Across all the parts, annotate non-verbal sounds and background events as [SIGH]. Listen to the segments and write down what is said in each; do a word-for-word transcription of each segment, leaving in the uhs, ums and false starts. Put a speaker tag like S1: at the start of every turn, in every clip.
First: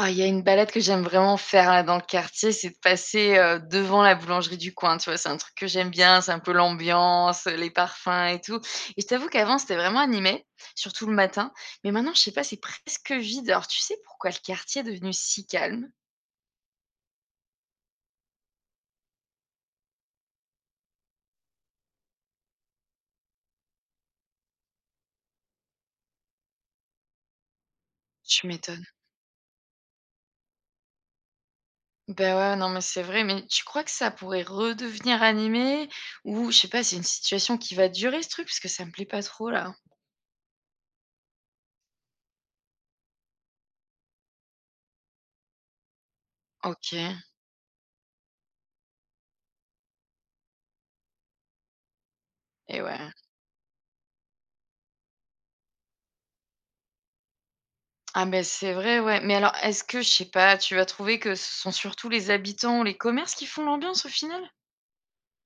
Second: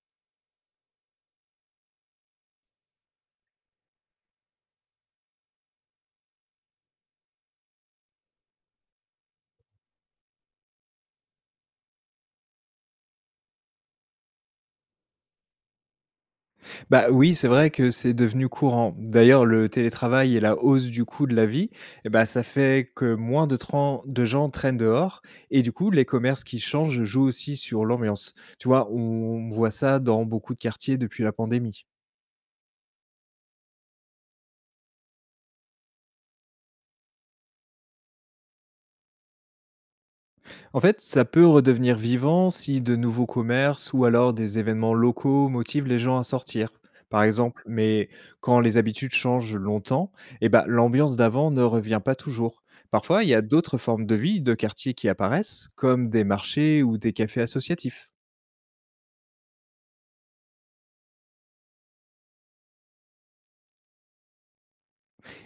S1: Ah, il y a une balade que j'aime vraiment faire là dans le quartier, c'est de passer, heu, devant la boulangerie du coin, tu vois? C'est un truc que j'aime bien, c'est un peu l'ambiance, euh, les parfums et tout et je t'avoue qu'avant c'était vraiment animé, surtout le matin, mais maintenant je sais pas, c'est presque vide. Alors tu sais pourquoi le quartier est devenu si calme?
S2: Bah, oui, c'est vrai que c'est devenu courant. D'ailleurs, le télétravail et la hausse du coût de la vie, eh bah, ça fait que moins de tran de gens traînent dehors et du coup, les commerces qui changent jouent aussi sur l'ambiance.
S1: Tu
S2: Tu
S1: m'étonnes.
S2: vois, on voit ça dans beaucoup de quartiers depuis la pandémie.
S1: Ben ouais, non, mais c'est vrai, mais tu crois que ça pourrait redevenir animé? Ou je sais pas, c'est une situation qui va durer ce truc? Parce que ça me plaît pas trop là.
S2: En fait, ça peut redevenir vivant si de nouveaux commerces ou alors des événements locaux motivent les gens à sortir,
S1: OK
S2: par exemple. Mais quand les habitudes changent longtemps, eh ben, l'ambiance d'avant ne revient pas toujours.
S1: et ouais.
S2: Parfois, il y a d'autres formes de vie de quartier qui apparaissent, comme des marchés ou des cafés associatifs.
S1: Ah ben c'est vrai, ouais. Mais alors, est-ce que, je sais pas, tu vas trouver que ce sont surtout les habitants ou les commerces qui font l'ambiance au final?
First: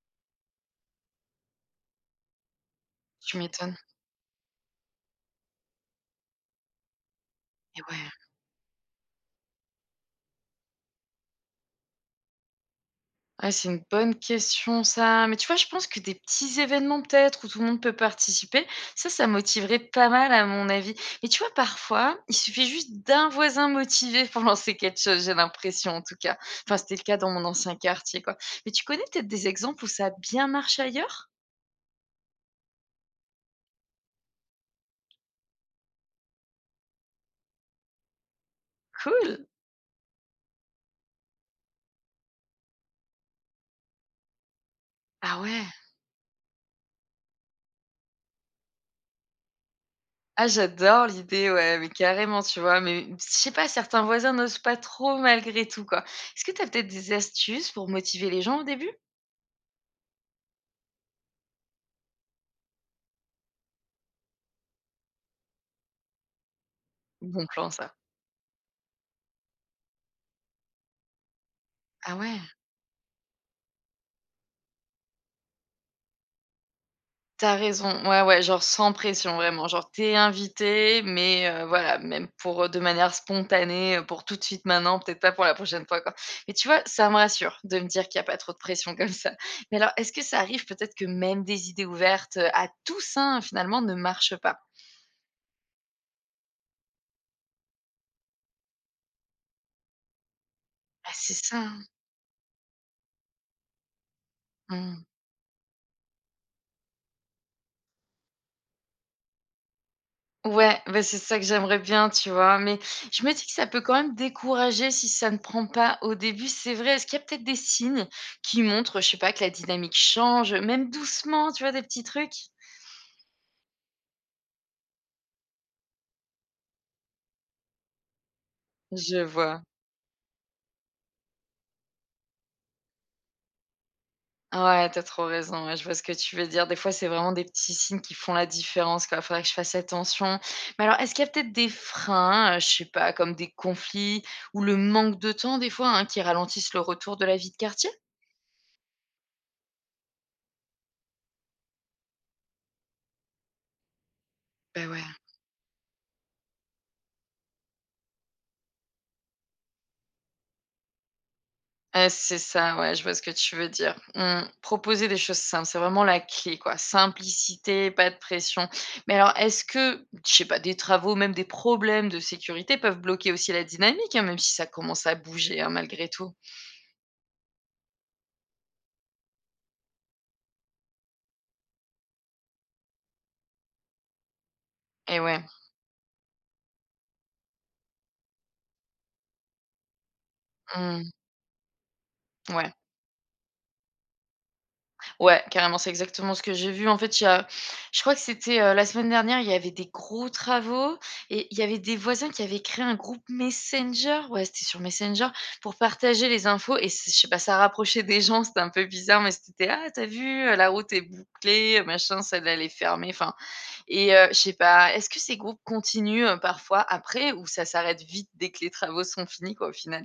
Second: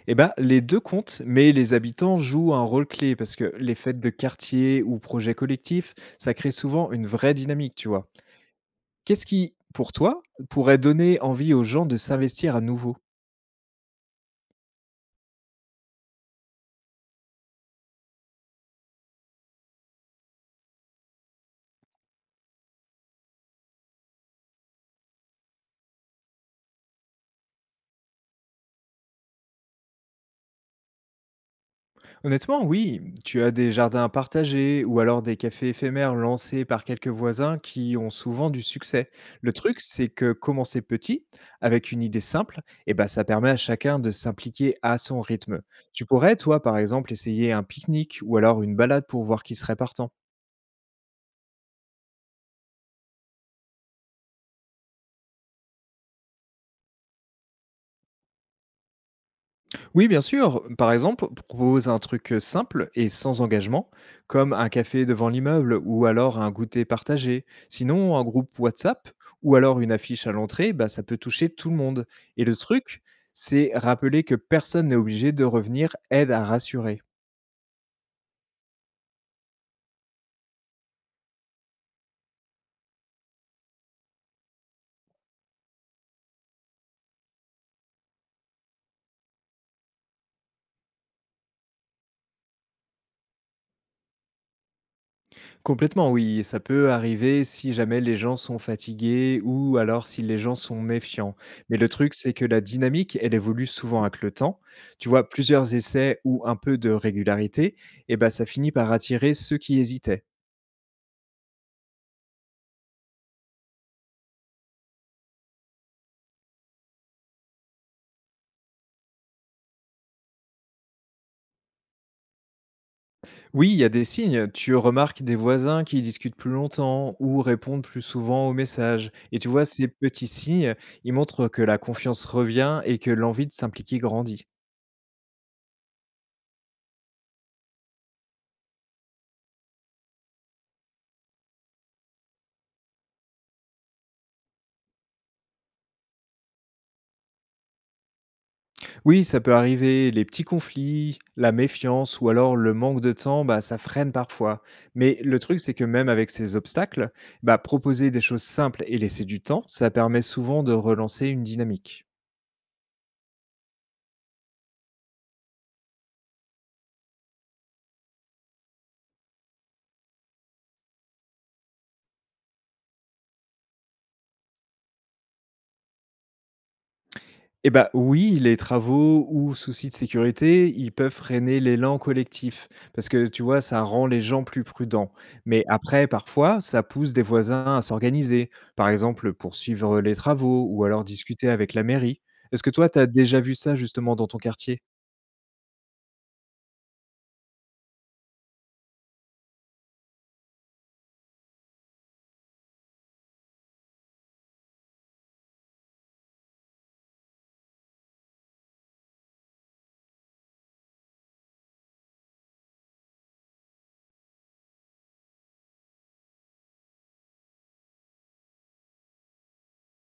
S2: Eh ben, les deux comptent, mais les habitants jouent un rôle clé parce
S1: Tu
S2: que les
S1: m'étonnes.
S2: fêtes de quartier ou projets collectifs, ça crée souvent une vraie dynamique,
S1: Et
S2: tu
S1: ouais.
S2: vois. Qu'est-ce qui, pour toi, pourrait donner envie aux gens de s'investir à nouveau?
S1: Ouais, c'est une bonne question ça. Mais tu vois, je pense que des petits événements peut-être où tout le monde peut participer, ça, ça motiverait pas mal à mon avis. Mais tu vois, parfois, il suffit juste d'un voisin motivé pour [LAUGHS] lancer quelque chose, j'ai l'impression en tout cas. Enfin, c'était le cas dans mon ancien quartier, quoi. Mais tu connais peut-être des exemples où ça a bien marché ailleurs?
S2: Honnêtement, oui, tu as des jardins partagés ou alors des cafés éphémères lancés par quelques voisins qui ont souvent du succès.
S1: Cool.
S2: Le truc, c'est que commencer petit, avec une idée simple, eh ben, ça permet à chacun de s'impliquer à son
S1: Ah
S2: rythme.
S1: ouais.
S2: Tu pourrais, toi, par exemple, essayer un pique-nique ou alors une balade pour voir qui serait partant.
S1: Ah j'adore l'idée, ouais, mais carrément, tu vois? Mais je sais pas, certains voisins n'osent pas trop malgré tout, quoi. Est-ce que tu as peut-être des astuces pour motiver les gens au début?
S2: Oui, bien sûr. Par exemple, propose un truc euh, simple et sans engagement, comme un café devant l'immeuble ou alors un goûter partagé.
S1: Bon plan ça.
S2: Sinon, un groupe WhatsApp ou alors une affiche à l'entrée, bah, ça peut toucher tout le monde.
S1: Ah ouais?
S2: Et le truc, c'est rappeler que personne n'est obligé de revenir aide à rassurer.
S1: T'as raison, ouais, ouais, genre sans pression vraiment, genre t'es invité, mais heu, voilà, même pour, heu, de manière spontanée, heu, pour tout de suite maintenant, peut-être pas pour la prochaine fois, quoi. Mais tu vois, ça me rassure de me dire qu'il y a pas trop de pression comme ça. Mais alors, est-ce que ça arrive peut-être que même des idées ouvertes, heu, à tous, hein, finalement, ne marchent pas?
S2: Complètement, oui, ça peut arriver si jamais les gens sont fatigués ou alors si les gens sont
S1: Bah, c'est
S2: méfiants.
S1: ça,
S2: Mais
S1: hein.
S2: le truc, c'est que la dynamique, elle évolue souvent avec le temps.
S1: Mmh.
S2: Tu vois, plusieurs essais ou un peu de régularité, et ben ça finit par attirer ceux qui hésitaient.
S1: Ouais, bah, c'est ça que j'aimerais bien, tu vois? Mais je me dis que ça peut quand même décourager si ça ne prend pas au début, c'est vrai. Est-ce qu'il y a peut-être des signes qui montrent, je sais pas, que la dynamique change, même doucement, tu vois, des petits trucs?
S2: Oui, il y a des signes. Tu remarques des voisins qui discutent plus longtemps ou répondent plus souvent aux messages.
S1: Je
S2: Et tu
S1: vois.
S2: vois, ces petits signes, ils montrent que la confiance revient et que l'envie de s'impliquer grandit.
S1: Ouais, tu trop raison, ouais, je vois ce que tu veux dire. Des fois, c'est vraiment des petits signes qui font la différence, quoi. Faudrait que je fasse attention. Mais alors, est-ce qu'il y a peut-être des freins, euh, je sais pas, comme des conflits ou le manque de temps, des fois, hein, qui ralentissent le retour de la vie de quartier?
S2: Oui, ça peut arriver. Les petits conflits, la méfiance ou alors le manque de temps, bah, ça freine parfois.
S1: Bah ouais.
S2: Mais le truc, c'est que même avec ces obstacles, bah, proposer des choses simples et laisser du temps, ça permet souvent de relancer une dynamique.
S1: Heu, c'est ça, ouais, je vois ce que tu veux dire. Mmh, proposer des choses simples, c'est vraiment la clé, quoi. Simplicité, pas de pression. Mais alors, est-ce que, je sais pas, des travaux, même des problèmes de sécurité peuvent bloquer aussi la dynamique, hein, même si ça commence à bouger, hein, malgré tout?
S2: Eh ben oui, les travaux ou soucis de sécurité, ils peuvent freiner l'élan collectif parce que, tu vois, ça rend les gens plus prudents.
S1: Et ouais.
S2: Mais après, parfois, ça pousse des voisins à s'organiser, par exemple pour suivre les travaux ou alors
S1: Mmh,
S2: discuter avec la mairie. Est-ce que
S1: ouais.
S2: toi, tu as déjà vu ça justement dans ton quartier?
S1: Ouais, carrément, c'est exactement ce que j'ai vu. En fait, il y a je crois que c'était, heu, la semaine dernière, il y avait des gros travaux et il y avait des voisins qui avaient créé un groupe Messenger, ouais, c'était sur Messenger, pour partager les infos et c'est je sais pas, ça rapprochait des gens, c'était un peu bizarre, mais c'était: «Ah, t'as vu, heu, la route est bouclée, heu, machin, celle-là, elle est fermée», enfin et heu, je sais pas, est-ce que ces groupes continuent, heu, parfois après ou ça s'arrête vite dès que les travaux sont finis, quoi, au final?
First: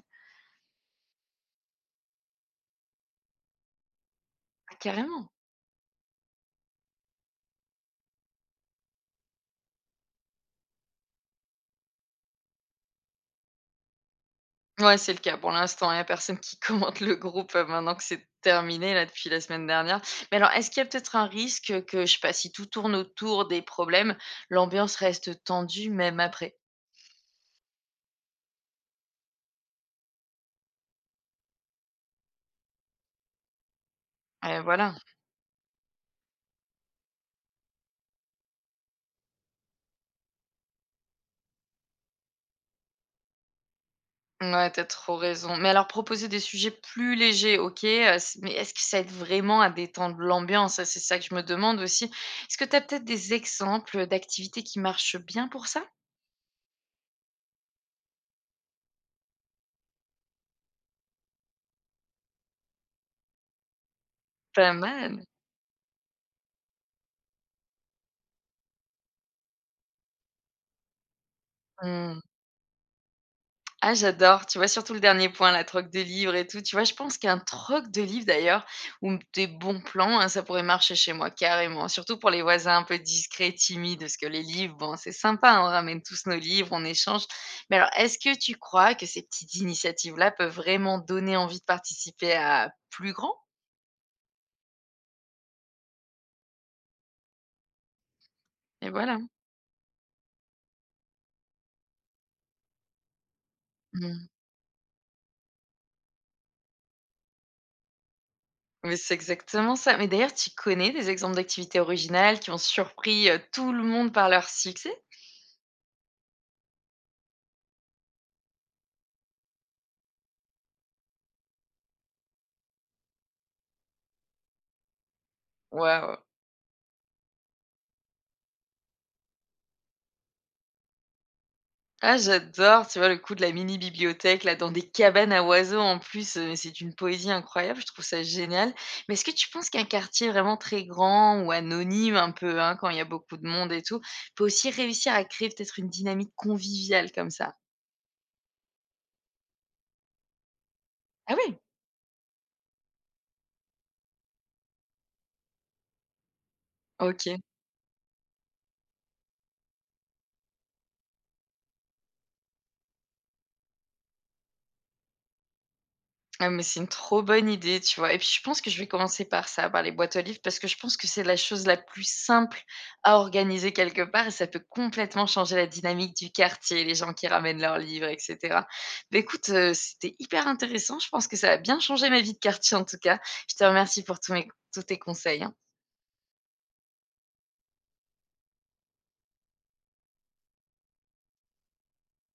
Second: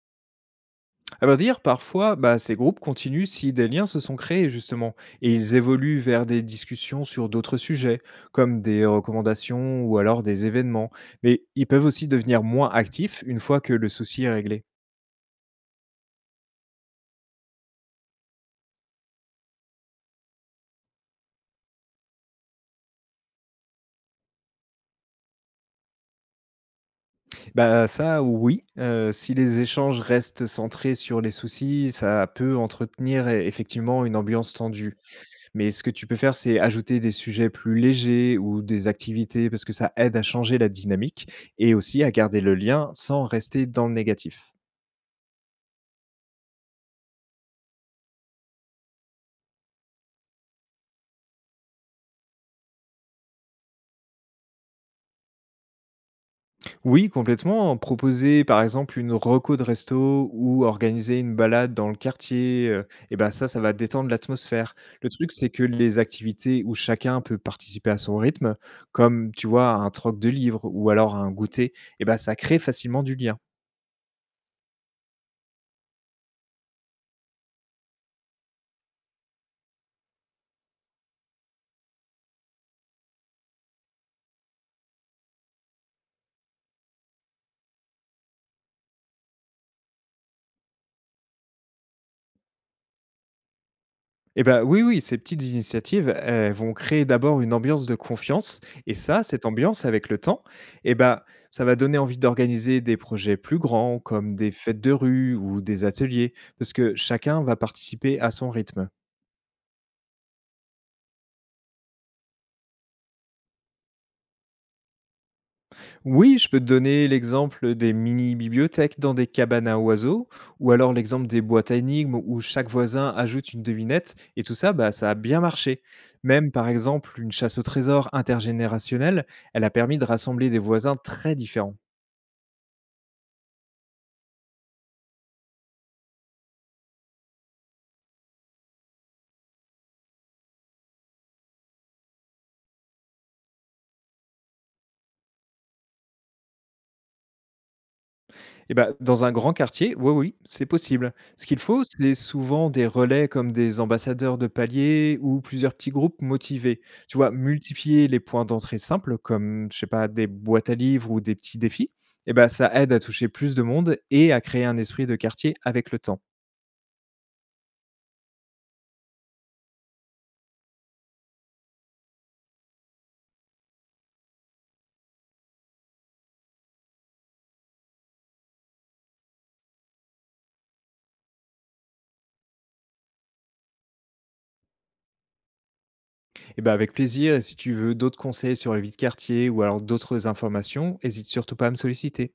S2: À vrai dire, parfois, bah, ces groupes continuent si des liens se sont créés,
S1: Ah,
S2: justement,
S1: carrément!
S2: et ils évoluent vers des discussions sur d'autres sujets, comme des recommandations ou alors des événements. Mais ils peuvent aussi devenir moins actifs une fois que le souci est réglé.
S1: Ouais, c'est le cas pour l'instant. Il y a personne qui [LAUGHS] commente le groupe, heu, maintenant que c'est terminé là depuis la semaine dernière. Mais alors est-ce qu'il y a peut-être un risque, que je sais pas, si tout tourne autour des problèmes, l'ambiance reste tendue même après?
S2: Bah ça, oui, euh, si les échanges restent centrés sur les soucis, ça peut entretenir e- effectivement une ambiance
S1: Et voilà.
S2: tendue. Mais ce que tu peux faire, c'est ajouter des sujets plus légers ou des activités parce que ça aide à changer la dynamique et aussi à garder le lien sans rester dans le négatif.
S1: Ouais, tu as trop raison. Mais alors proposer des sujets plus légers, OK, heu, s mais est-ce que ça aide vraiment à détendre l'ambiance? Ça, c'est ça que je me demande aussi. Est-ce que t'as peut-être des exemples, d'activités qui marchent bien pour ça?
S2: Oui, complètement. Proposer par exemple une reco de resto ou organiser une balade dans le quartier, heu, et ben ça, ça va détendre l'atmosphère.
S1: Pas
S2: Le
S1: mal.
S2: truc, c'est que les activités où chacun peut participer à son rythme, comme tu vois un troc de livres ou alors un goûter, et ben
S1: Mmh.
S2: ça crée facilement du lien.
S1: Ah j'adore, tu vois? Surtout le dernier point, la troc de livres et tout, tu vois? Je pense qu'un troc de livres d'ailleurs ou des bons plans, hein, ça pourrait marcher chez moi carrément, surtout pour les voisins un peu discrets, timides, parce que les livres, bon, c'est sympa, hein, on ramène tous nos livres, on échange. Mais alors est-ce que tu crois que ces petites initiatives-là peuvent vraiment donner envie de participer à plus grand?
S2: Eh ben oui, oui, ces petites initiatives, elles vont créer d'abord une ambiance de confiance
S1: Et
S2: et
S1: voilà.
S2: ça, cette ambiance avec le temps, eh ben ça va donner envie d'organiser des projets plus grands
S1: Mmh.
S2: comme des fêtes de rue ou des ateliers parce que chacun va participer à son rythme.
S1: Mais c'est exactement ça. Mais d'ailleurs, tu connais des exemples d'activités originales qui ont surpris, heu, tout le monde par leur succès?
S2: Oui, je peux te donner l'exemple des mini-bibliothèques dans des cabanes à oiseaux, ou alors l'exemple des boîtes à énigmes où chaque voisin ajoute une devinette, et tout ça, bah, ça a bien marché.
S1: Waouh!
S2: Même par exemple, une chasse au trésor intergénérationnelle, elle a permis de rassembler des voisins très différents.
S1: Ah j'adore, tu vois le coup de la mini bibliothèque là dans des cabanes à oiseaux en plus, heu, c'est une poésie incroyable, je trouve ça génial. Mais est-ce que tu penses qu'un quartier vraiment très grand ou anonyme un peu, hein, quand il y a beaucoup de monde et tout, peut aussi réussir à créer peut-être une dynamique conviviale comme ça?
S2: Et ben dans un grand quartier, oui, oui, c'est possible.
S1: Ah
S2: Ce qu'il
S1: oui?
S2: faut, c'est souvent des relais comme des ambassadeurs de palier ou plusieurs petits groupes motivés. Tu vois,
S1: OK.
S2: multiplier les points d'entrée simples comme, je sais pas, des boîtes à livres ou des petits défis, et ben ça aide à toucher plus de monde et à créer un esprit de quartier avec le temps.
S1: Ah mais c'est une trop bonne idée, tu vois? Et puis je pense que je vais commencer par ça, par les boîtes aux livres, parce que je pense que c'est la chose la plus simple à organiser quelque part et ça peut complètement changer la dynamique du quartier, les gens qui ramènent leurs livres, et cetera. Beh, écoute, heu, c'était hyper intéressant. Je pense que ça a bien changé ma vie de quartier en tout cas. Je te remercie pour tous mes tous tes conseils, hein.
S2: Et ben avec plaisir, et si tu veux d'autres conseils sur la vie de quartier ou alors d'autres informations, hésite surtout pas à me solliciter.